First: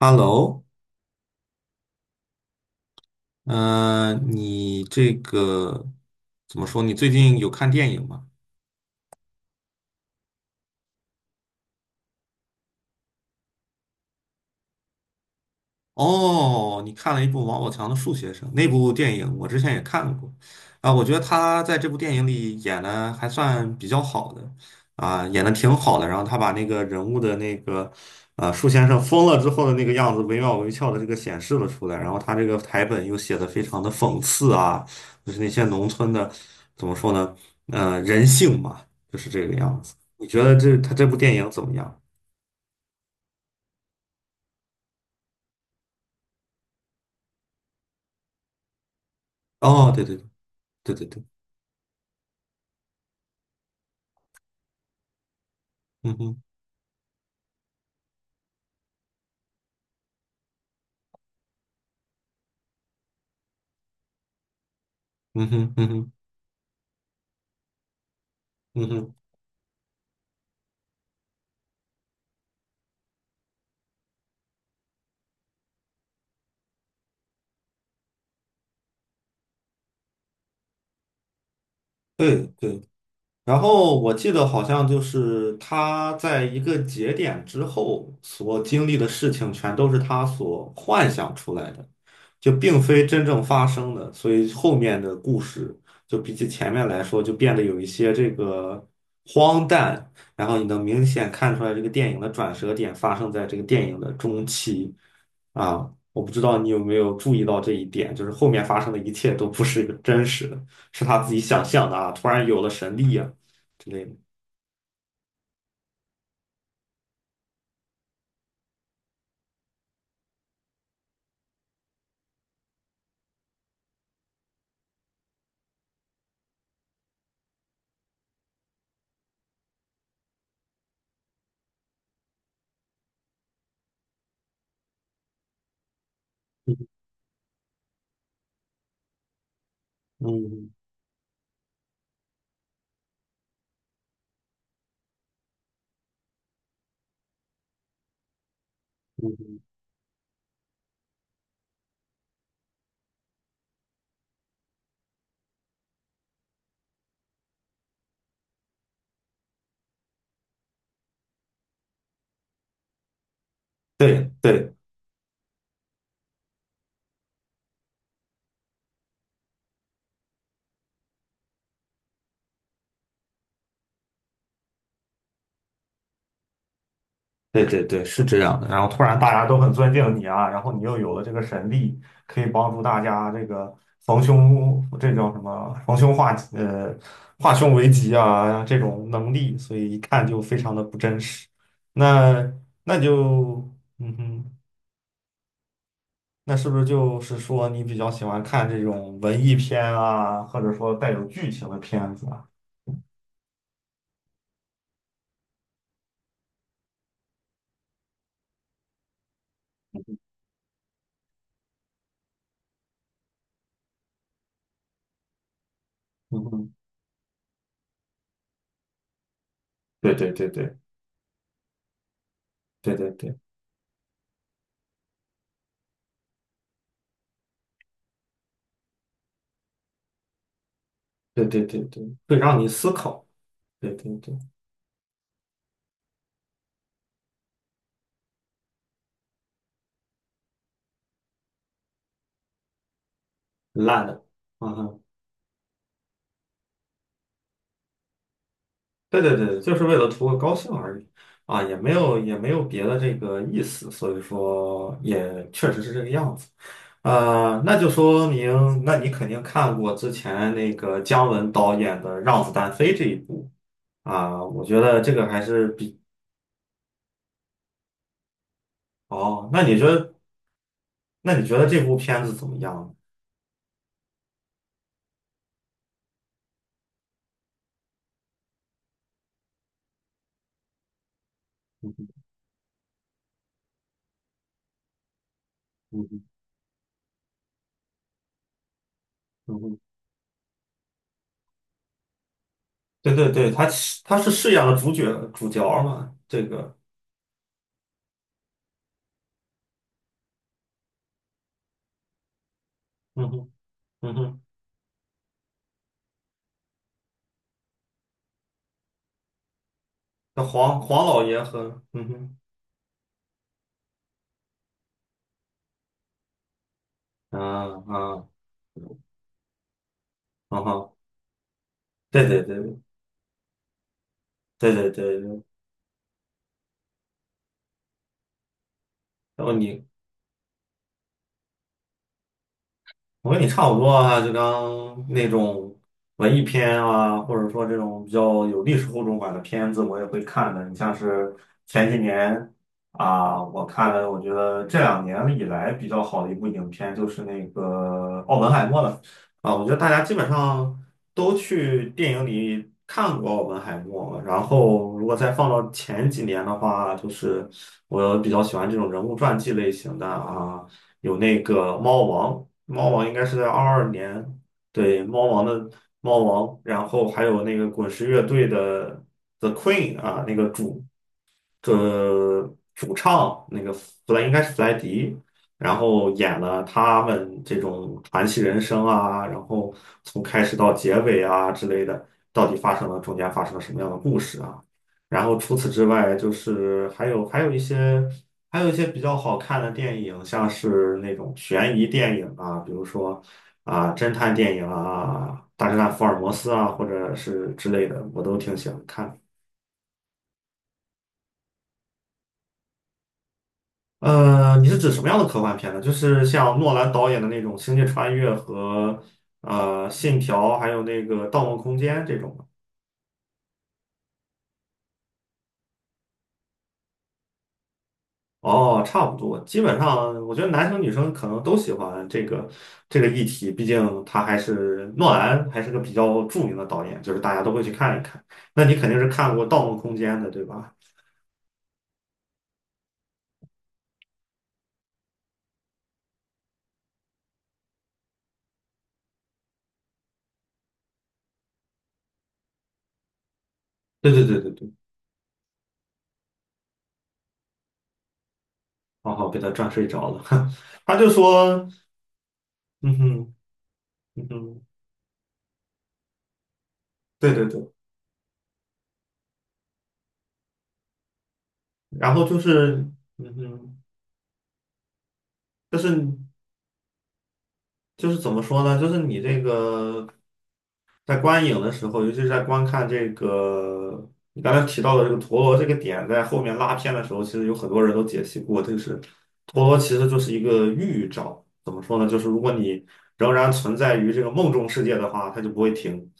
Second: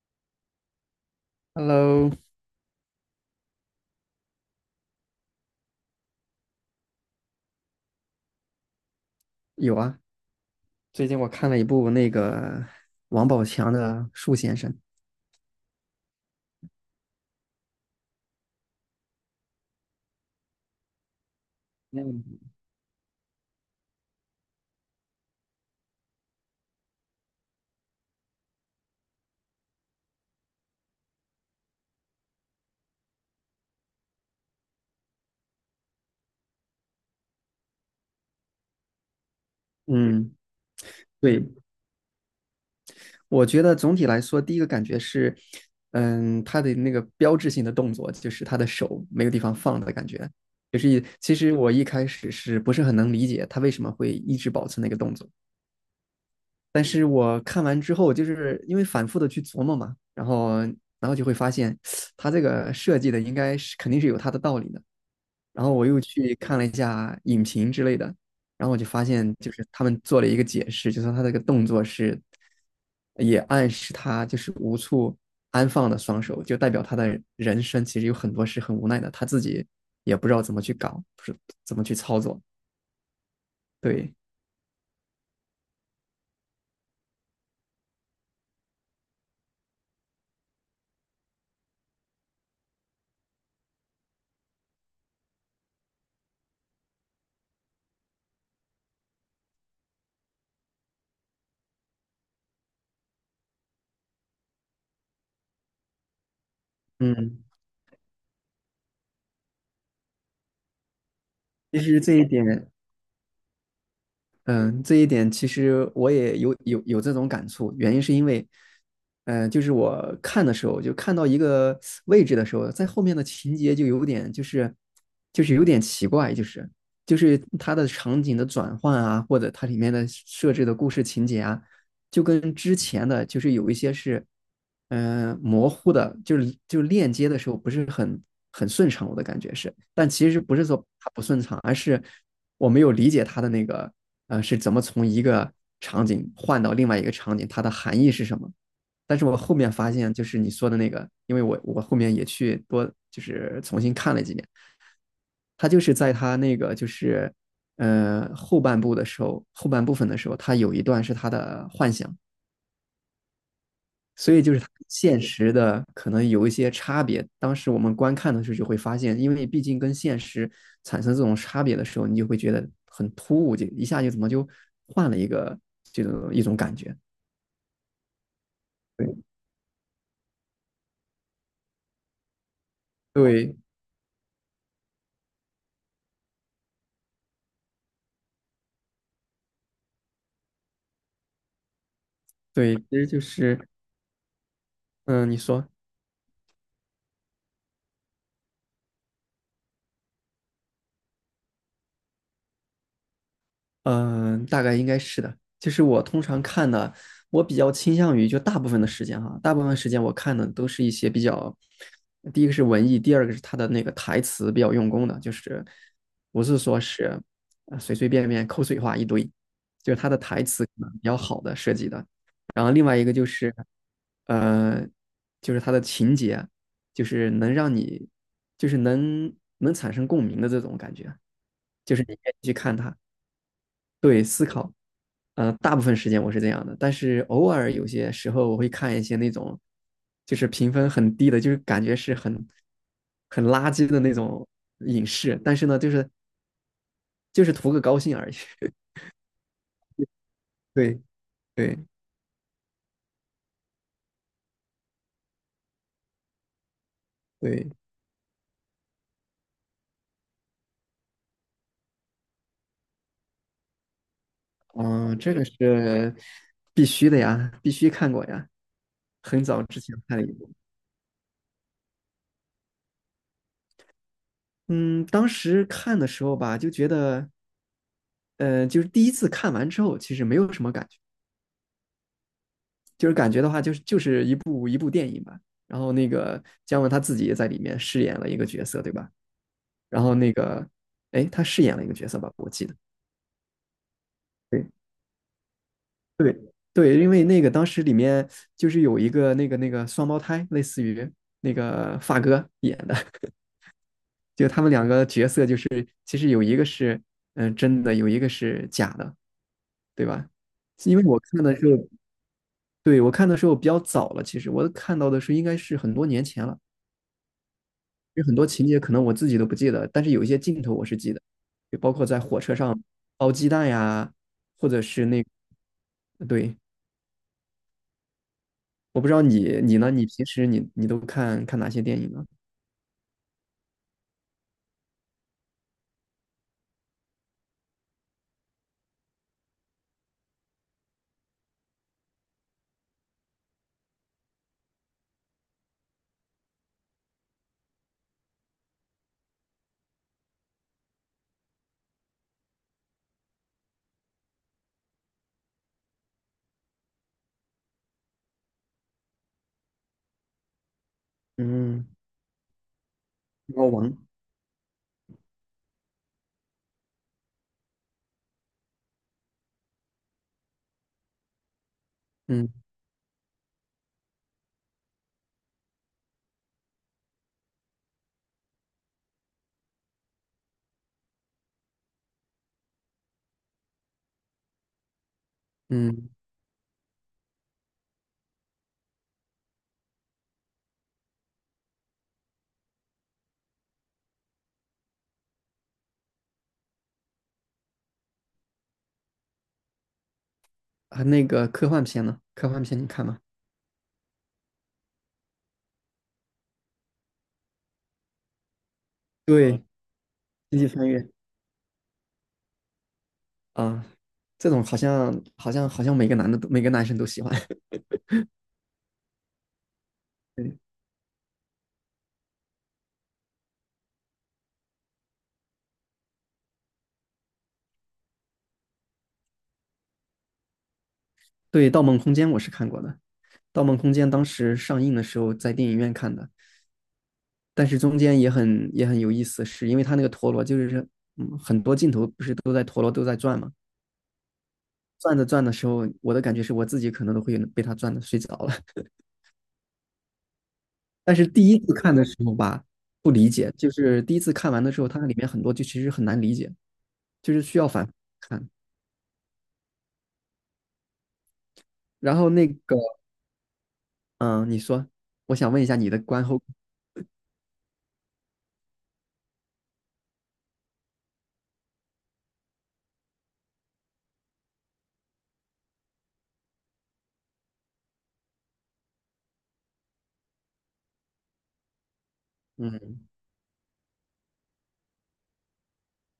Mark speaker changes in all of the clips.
Speaker 1: Hello，
Speaker 2: Hello，
Speaker 1: 你这个怎么说？你最近有看电影吗？
Speaker 2: 有啊，最近我看了一部那个王宝强的《树先生》。
Speaker 1: 哦，你看了一部王宝强的《树先生》那部电影，我之前也看过，啊，我觉得他在这部电影
Speaker 2: 嗯，
Speaker 1: 里演的还算比较好的，啊，演的挺好的。然后他把那个人物的那个，树先生疯了之后的那个样子，惟妙惟肖的这个显示了出来。然后他这个台本又写的非常的讽刺啊，就是那些农村的，怎么说呢，人性嘛，就是这个样子。你
Speaker 2: 嗯，
Speaker 1: 觉得这他这部电
Speaker 2: 对，
Speaker 1: 影怎么样？
Speaker 2: 我觉得总体来说，第一个感觉是，他的那个标志性的动作就是他的手没有地方放的
Speaker 1: 哦，对
Speaker 2: 感
Speaker 1: 对对
Speaker 2: 觉。就
Speaker 1: 对
Speaker 2: 是
Speaker 1: 对对，
Speaker 2: 其实我一开始是不是很能理解他为什么会一直保持那个动作，
Speaker 1: 嗯哼，
Speaker 2: 但是我看完之后，就是因为反复的去琢磨嘛，然后就会发现，他这个设计的应该是肯定是有他的道理的。
Speaker 1: 嗯
Speaker 2: 然后
Speaker 1: 哼，
Speaker 2: 我
Speaker 1: 嗯
Speaker 2: 又
Speaker 1: 哼，
Speaker 2: 去看了一下影评之类的，然后我就
Speaker 1: 嗯
Speaker 2: 发
Speaker 1: 哼。
Speaker 2: 现，就是他们做了一个解释，就说他这个动作是，也暗示他就是无处安放的双手，就代表他的人生其实有很多是很无奈的，他自己也不知道怎么去搞，不是怎么去操作。
Speaker 1: 对对，然后我
Speaker 2: 对，
Speaker 1: 记得好像就是他在一个节点之后所经历的事情，全都是他所幻想出来的，就并非真正发生的。所以后面的故事就比起前面来说，就变得有一些这个荒诞。然后你能明显看出来，这个电影的转折点发生在这个电影的中期啊。我不知道你有没有注
Speaker 2: 嗯，
Speaker 1: 意到这一点，就是后面发生的一切都不是一个真实的，是他自己想
Speaker 2: 其
Speaker 1: 象的
Speaker 2: 实
Speaker 1: 啊，
Speaker 2: 这一
Speaker 1: 突
Speaker 2: 点，
Speaker 1: 然有了神力啊。之类的。
Speaker 2: 嗯，这一点其实我也有这种感触，原因是因为，就是我看的时候，就看到一个位置的时候，在后面的情节就有点就是就是有点奇怪，就是它的场景的转换啊，或者它里面的设置的故事情节啊，就跟之前的就是有一些是，模糊的，就是就
Speaker 1: 嗯
Speaker 2: 链接的时候不是很顺畅，我的感觉是，但其实不是
Speaker 1: 嗯
Speaker 2: 说它不顺畅，而是我没有理解它的那个是怎么从一个场景换到另外一个场景，它的含义是什么。但是我后
Speaker 1: 嗯，
Speaker 2: 面发现，就是你说的那个，因为我后面也去多就是重新看了几遍，他就是在他那个就是后半部的时候，后半部分的时候，他有一段是他的幻想，
Speaker 1: 对
Speaker 2: 所以就是它
Speaker 1: 对
Speaker 2: 跟现实的可能有一些差别。当时我们观看的时候就会发现，因为毕竟跟现实产生这种差别的时候，你就会觉得很突兀，就一下就怎么就换了一个这种一种感觉。
Speaker 1: 对对对，是这样的。然后突然
Speaker 2: 对
Speaker 1: 大家都很尊敬你啊，然后你又有了这个神力，可以帮助大家这
Speaker 2: 对
Speaker 1: 个逢凶这叫什么逢凶化吉化凶为吉啊这种能力，所以一看就非常的不真实。那
Speaker 2: 对，其
Speaker 1: 那
Speaker 2: 实就是
Speaker 1: 就嗯哼，
Speaker 2: 嗯，你说
Speaker 1: 那是不是就是说你比较喜欢看这种文艺片啊，或者说带有剧情的片子啊？
Speaker 2: 嗯，大概应该是的。就是我通常看的，我比较倾向于就大部分的时间哈，大部分时间我看的都是一些比较，第一个是文艺，第二个是他的那个台词比较用功的，就是不
Speaker 1: 嗯
Speaker 2: 是
Speaker 1: 哼，
Speaker 2: 说是随随便便口水话一堆，就是他
Speaker 1: 对
Speaker 2: 的
Speaker 1: 对
Speaker 2: 台
Speaker 1: 对
Speaker 2: 词可
Speaker 1: 对
Speaker 2: 能比较好的设计的。然后另外
Speaker 1: 对
Speaker 2: 一
Speaker 1: 对
Speaker 2: 个就
Speaker 1: 对。
Speaker 2: 是，呃，就是他的情节，就是能让你，就是能产生共鸣的这种感觉，
Speaker 1: 对对对
Speaker 2: 就是
Speaker 1: 对，
Speaker 2: 你愿
Speaker 1: 会
Speaker 2: 意去
Speaker 1: 让你
Speaker 2: 看
Speaker 1: 思
Speaker 2: 他。
Speaker 1: 考，对对对，
Speaker 2: 大部分时间我是这样的，但是偶尔有些时候我会看一些那种，就是评分很低的，就是感觉是很垃圾的
Speaker 1: 烂
Speaker 2: 那
Speaker 1: 的，
Speaker 2: 种
Speaker 1: 啊哈，
Speaker 2: 影视，但是呢，就是就是图个高兴而已。
Speaker 1: 对对对，就是为了图个高兴
Speaker 2: 对
Speaker 1: 而已，啊，也
Speaker 2: 对
Speaker 1: 没有也没有别的这个意思，所以说也确实是这个样子，
Speaker 2: 对，
Speaker 1: 那就说明，那你肯定看过之前那个姜文导演的《让子弹飞》这一部啊，我觉得这
Speaker 2: 嗯，
Speaker 1: 个
Speaker 2: 这
Speaker 1: 还
Speaker 2: 个
Speaker 1: 是比，
Speaker 2: 是必须的呀，必须看过呀。很
Speaker 1: 哦，
Speaker 2: 早之前看了一部，
Speaker 1: 那你觉得这部片子怎么样呢？
Speaker 2: 嗯，当时看的时候吧，就觉得，就是第一次看完之后，其实没有什么感觉，
Speaker 1: 嗯哼
Speaker 2: 就是感觉的话，就是就是一部。然后
Speaker 1: 嗯
Speaker 2: 那
Speaker 1: 哼
Speaker 2: 个姜文他自己也在里面饰演了一个角色，对吧？
Speaker 1: 嗯哼
Speaker 2: 然后那个，哎，他饰演了一个角色吧，我记得。
Speaker 1: 对对对，他是饰演
Speaker 2: 对
Speaker 1: 了主角主角嘛，
Speaker 2: 对
Speaker 1: 这个。
Speaker 2: 对，因为那个当时里面就是有一个那个双胞胎，类似于那个发哥演的，
Speaker 1: 嗯 哼，嗯哼，
Speaker 2: 就他们两个角色就是其实有一个是真的，有一个是假的，对吧？
Speaker 1: 那黄
Speaker 2: 因为
Speaker 1: 黄
Speaker 2: 我
Speaker 1: 老
Speaker 2: 看
Speaker 1: 爷
Speaker 2: 的时候，
Speaker 1: 和嗯哼，
Speaker 2: 对，我看的时候比较早了，其实我看到的是应该是很多年前了。
Speaker 1: 啊
Speaker 2: 有
Speaker 1: 啊，
Speaker 2: 很多情节可能我自己都不记得，但是有一些镜
Speaker 1: 嗯
Speaker 2: 头我
Speaker 1: 哼，
Speaker 2: 是记得，就包括在
Speaker 1: 对
Speaker 2: 火
Speaker 1: 对
Speaker 2: 车上
Speaker 1: 对
Speaker 2: 包鸡蛋呀，或
Speaker 1: 对
Speaker 2: 者
Speaker 1: 对
Speaker 2: 是
Speaker 1: 对
Speaker 2: 那
Speaker 1: 对，
Speaker 2: 对，我不知道
Speaker 1: 然后
Speaker 2: 你
Speaker 1: 你
Speaker 2: 呢？你平时你都看看哪些电影呢？
Speaker 1: 我跟你差不多啊，就刚那种文艺片啊，或者说这种比较有历史厚重感的片子，我也会看的。你像是前几年啊，我看了，我觉得这2年以来比较好的一部影片就是那个《奥本海默》了啊，我觉得大家基本上都去电影里看过《奥本海默》，然后如果再放到前几年的话，就是我比较喜欢这种人物传记类型的啊。有那个
Speaker 2: 嗯，
Speaker 1: 猫王猫王应该是在
Speaker 2: 猫
Speaker 1: 二二
Speaker 2: 王，
Speaker 1: 年，对，猫王的猫王，然后还有那个滚石乐队的 The Queen 啊，那个主
Speaker 2: 嗯
Speaker 1: 这主唱那个弗莱应该是弗莱迪，然后演了他们这种传奇人生啊，然后从开始到结尾啊之类的，到底发生了中间发生了什么样的故事啊？然后除此之
Speaker 2: 嗯，
Speaker 1: 外，就是还有一些比较好看的电影，像是那种悬疑电影啊，比如说啊侦探电影啊，《大侦探福尔摩斯》啊，或者是之类的，我都挺喜欢看。
Speaker 2: 啊，那个科幻片呢？科幻片你看吗？
Speaker 1: 你是指什么样的科幻片呢？就是像诺兰导演的那种《星际穿越》和
Speaker 2: 对，
Speaker 1: 《信条》，
Speaker 2: 星际
Speaker 1: 还有
Speaker 2: 穿
Speaker 1: 那
Speaker 2: 越
Speaker 1: 个《盗梦空间》这种。
Speaker 2: 啊，这种好像好像好像每个男的都每个男生都喜欢。
Speaker 1: 哦，差不多，基本上我觉得
Speaker 2: 对
Speaker 1: 男生女生可能都喜欢这个议题，毕竟他还是诺兰，还是个比较著名的导演，就是大家都会去看一看。那你肯定是看过《盗梦空间》的，对吧？
Speaker 2: 对，《盗梦空间》我是看过的，《盗梦空间》当时上映的时候在电影院看的。但是中间也很有意思，是因为他那个陀螺就是很多镜头不是都在陀螺都在转嘛，
Speaker 1: 对对对对对，
Speaker 2: 转着转的时候，我的感觉是我自己可能都会被他转的睡着了。
Speaker 1: 刚好被他转睡着了。他就
Speaker 2: 但是第一
Speaker 1: 说，
Speaker 2: 次看的时候吧，
Speaker 1: 嗯
Speaker 2: 不理
Speaker 1: 哼，
Speaker 2: 解，就是第一
Speaker 1: 嗯
Speaker 2: 次看完
Speaker 1: 哼，
Speaker 2: 的时候，它里面很多就其实很难理解，就
Speaker 1: 对
Speaker 2: 是
Speaker 1: 对
Speaker 2: 需要
Speaker 1: 对，
Speaker 2: 反复看。
Speaker 1: 然
Speaker 2: 然后
Speaker 1: 后就
Speaker 2: 那个
Speaker 1: 是，嗯哼，
Speaker 2: 嗯，你说，我想问一下
Speaker 1: 就
Speaker 2: 你的
Speaker 1: 是
Speaker 2: 观后，
Speaker 1: 就是怎么说呢？就是你这个。在观影的时候，尤其是在观看这个你刚才提到的这个陀螺这个点，在后面拉片的时候，其实有很多人都解析过，就是陀螺其实就是一个预兆。怎么说呢？就是如果你
Speaker 2: 嗯，
Speaker 1: 仍然存在于这个梦中世界的话，它就不会停。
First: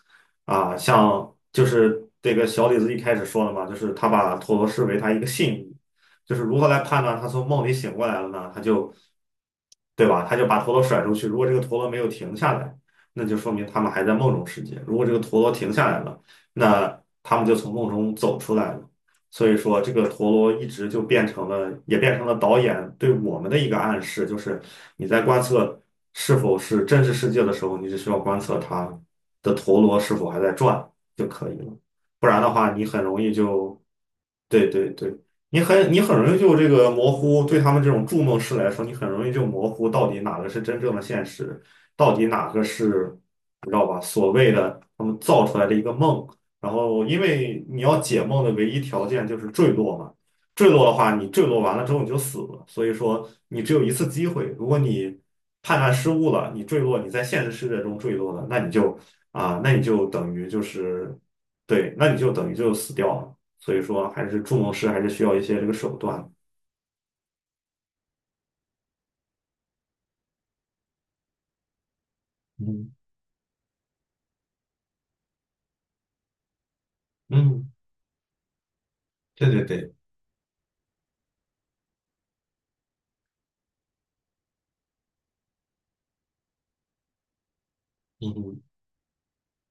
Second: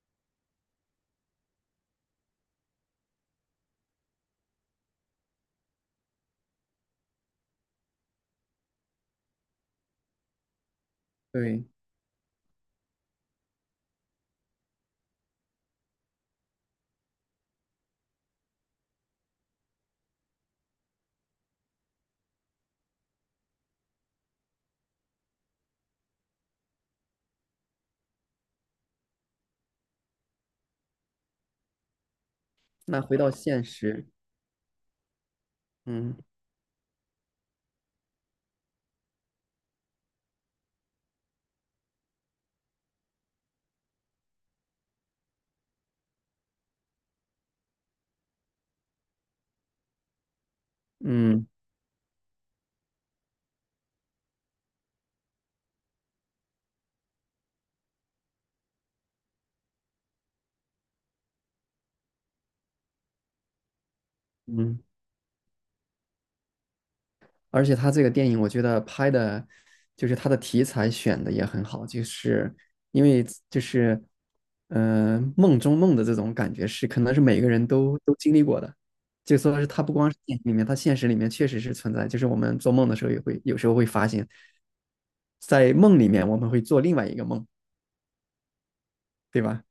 Speaker 1: 啊，像就是这个小李子一开始说的嘛，就是他把陀螺视为他一个信物，就是如何来判断他从梦里醒过来了呢？对吧？他就把陀螺甩出去，如果这个
Speaker 2: 对，
Speaker 1: 陀螺没有停下来。那就说明他们还在梦中世界。如果这个陀螺停下来了，那他们就从梦中走出来了。所以说，这个陀螺一直就变成了，也变成了导演对我们的一个暗示，就是你在观测是否是真实世界的时候，你只需要观测它的陀螺是否还在转就可以了。不然的话，你
Speaker 2: 那
Speaker 1: 很
Speaker 2: 回
Speaker 1: 容
Speaker 2: 到
Speaker 1: 易
Speaker 2: 现
Speaker 1: 就，
Speaker 2: 实，
Speaker 1: 对对对，你
Speaker 2: 嗯
Speaker 1: 很容易就这个模糊。对他们这种筑梦师来说，你很容易就模糊到底哪个是真正的现实。到底哪个是你知道吧？所谓的他们造出来的一个梦，然后因为你要解梦的唯一条件就是坠落嘛，坠落的话，你坠
Speaker 2: 嗯
Speaker 1: 落完了之后你就死了，所以说你只有一次机会，如果你判断失误了，你坠落，你在现实世界中坠落了，那你就等于就是对，那你就等于就死掉了，所以说还是筑梦
Speaker 2: 嗯。
Speaker 1: 师还是需要一些这个手段，
Speaker 2: 而且他这个电影，我觉得拍的，就是他的题材选的也很好，就是
Speaker 1: 嗯
Speaker 2: 因为就是，梦中梦的这种感觉是，可能是每个人
Speaker 1: 嗯，
Speaker 2: 都经历过的，就
Speaker 1: 对
Speaker 2: 说
Speaker 1: 对
Speaker 2: 是他不
Speaker 1: 对，
Speaker 2: 光是电影里面，他现实里面确实是存在，就是我们做梦的时候也会有时候会发现，在梦里面我们会做另外一个梦，
Speaker 1: 嗯嗯
Speaker 2: 对吧？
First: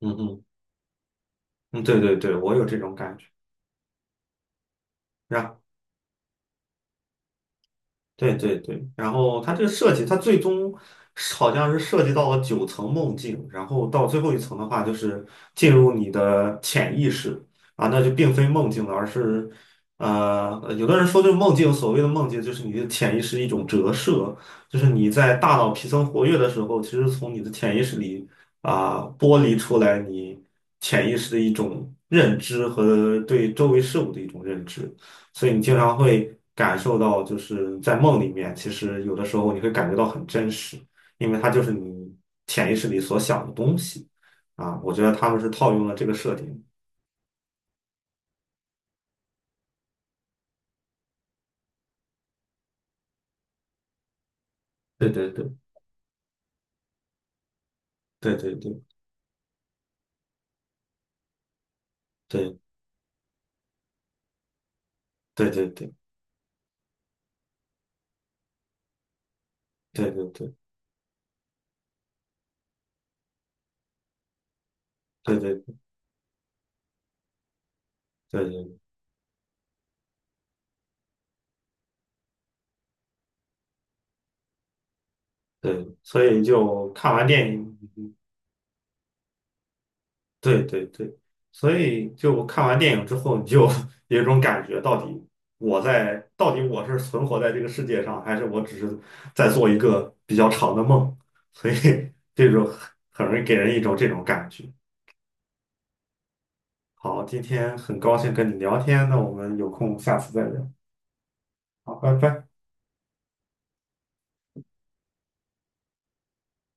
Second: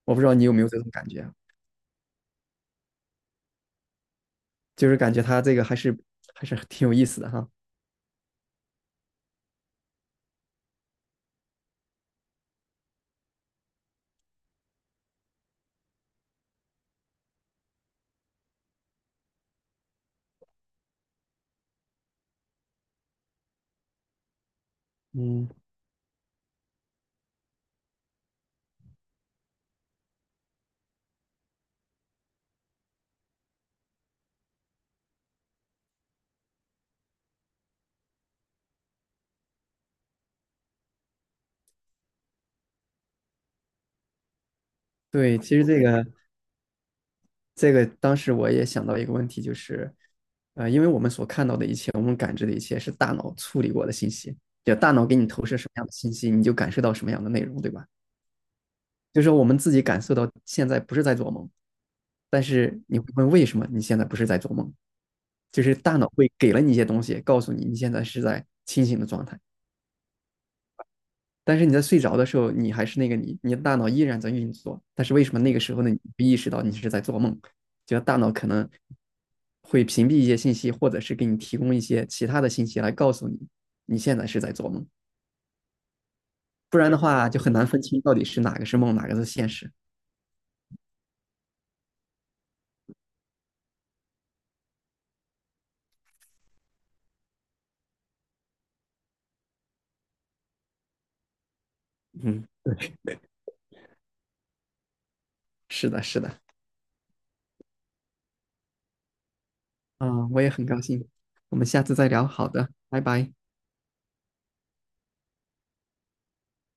Speaker 1: 嗯
Speaker 2: 我不知道你
Speaker 1: 嗯
Speaker 2: 有没有这种感觉啊
Speaker 1: 嗯，对对对，我有这种感觉。
Speaker 2: 就是感觉
Speaker 1: 是
Speaker 2: 他这
Speaker 1: 吧？
Speaker 2: 个还是挺有意思的哈。
Speaker 1: 对对对，然后它这个设计，它最终是好像是涉及到了九层梦境，然后到最后一层的话，就是进入你的潜意识啊，那就并非梦境了，而是有的人说这个梦境，所谓的梦境就是你的潜意识一种折射，就是你在
Speaker 2: 嗯，
Speaker 1: 大脑皮层活跃的时候，其实从你的潜意识里啊、剥离出来你潜意识的一种认知和对周围事物的一种认知。所以你经常会感受到，就是在梦里面，其实有的时候你会感觉到很真实，因为它就是你潜意识里所想的东西啊。我觉得他
Speaker 2: 对，
Speaker 1: 们是
Speaker 2: 其实
Speaker 1: 套
Speaker 2: 这
Speaker 1: 用了
Speaker 2: 个
Speaker 1: 这个设定。
Speaker 2: 这个当时我也想到一个问题，就是，因为我们所看到的一切，我们感知的一切是大脑处理过的信息，就大脑
Speaker 1: 对
Speaker 2: 给你
Speaker 1: 对
Speaker 2: 投
Speaker 1: 对，
Speaker 2: 射什么样的信息，你就感受到什么样的内容，对吧？
Speaker 1: 对对对
Speaker 2: 就是说我们自己感受到现在不是在做梦，但
Speaker 1: 对
Speaker 2: 是你会问为什么你现在不是在做梦，
Speaker 1: 对
Speaker 2: 就
Speaker 1: 对
Speaker 2: 是
Speaker 1: 对对
Speaker 2: 大脑会给了你一些东西，告诉你你现在是在清醒的状态。
Speaker 1: 对对
Speaker 2: 但是你在睡着的时候，你还是那个你，你的大脑依然在运作。但是为什么
Speaker 1: 对
Speaker 2: 那个
Speaker 1: 对
Speaker 2: 时候呢？你不意识到你是在做梦，就大脑可能
Speaker 1: 对
Speaker 2: 会屏蔽一些信息，或者是给你提供一些其他的信息来告诉你你现在是在做梦。
Speaker 1: 对，所以
Speaker 2: 不然
Speaker 1: 就
Speaker 2: 的
Speaker 1: 看完
Speaker 2: 话，就
Speaker 1: 电
Speaker 2: 很难
Speaker 1: 影。
Speaker 2: 分清到底是哪个是梦，哪个是现实。
Speaker 1: 对对对，所以就我看完电影之后，你就 有一种感觉，到底我是存活在这个世界上，还是我只是在做一个比较长的梦？所以
Speaker 2: 嗯，
Speaker 1: 这种很容易给人一种这种感觉。
Speaker 2: 是的，是的。
Speaker 1: 好，今天很高兴跟你聊天，那我们有空下
Speaker 2: 嗯，
Speaker 1: 次
Speaker 2: 我
Speaker 1: 再
Speaker 2: 也很
Speaker 1: 聊。
Speaker 2: 高兴。我们下次
Speaker 1: 好，
Speaker 2: 再
Speaker 1: 拜
Speaker 2: 聊。
Speaker 1: 拜。
Speaker 2: 好的，拜拜。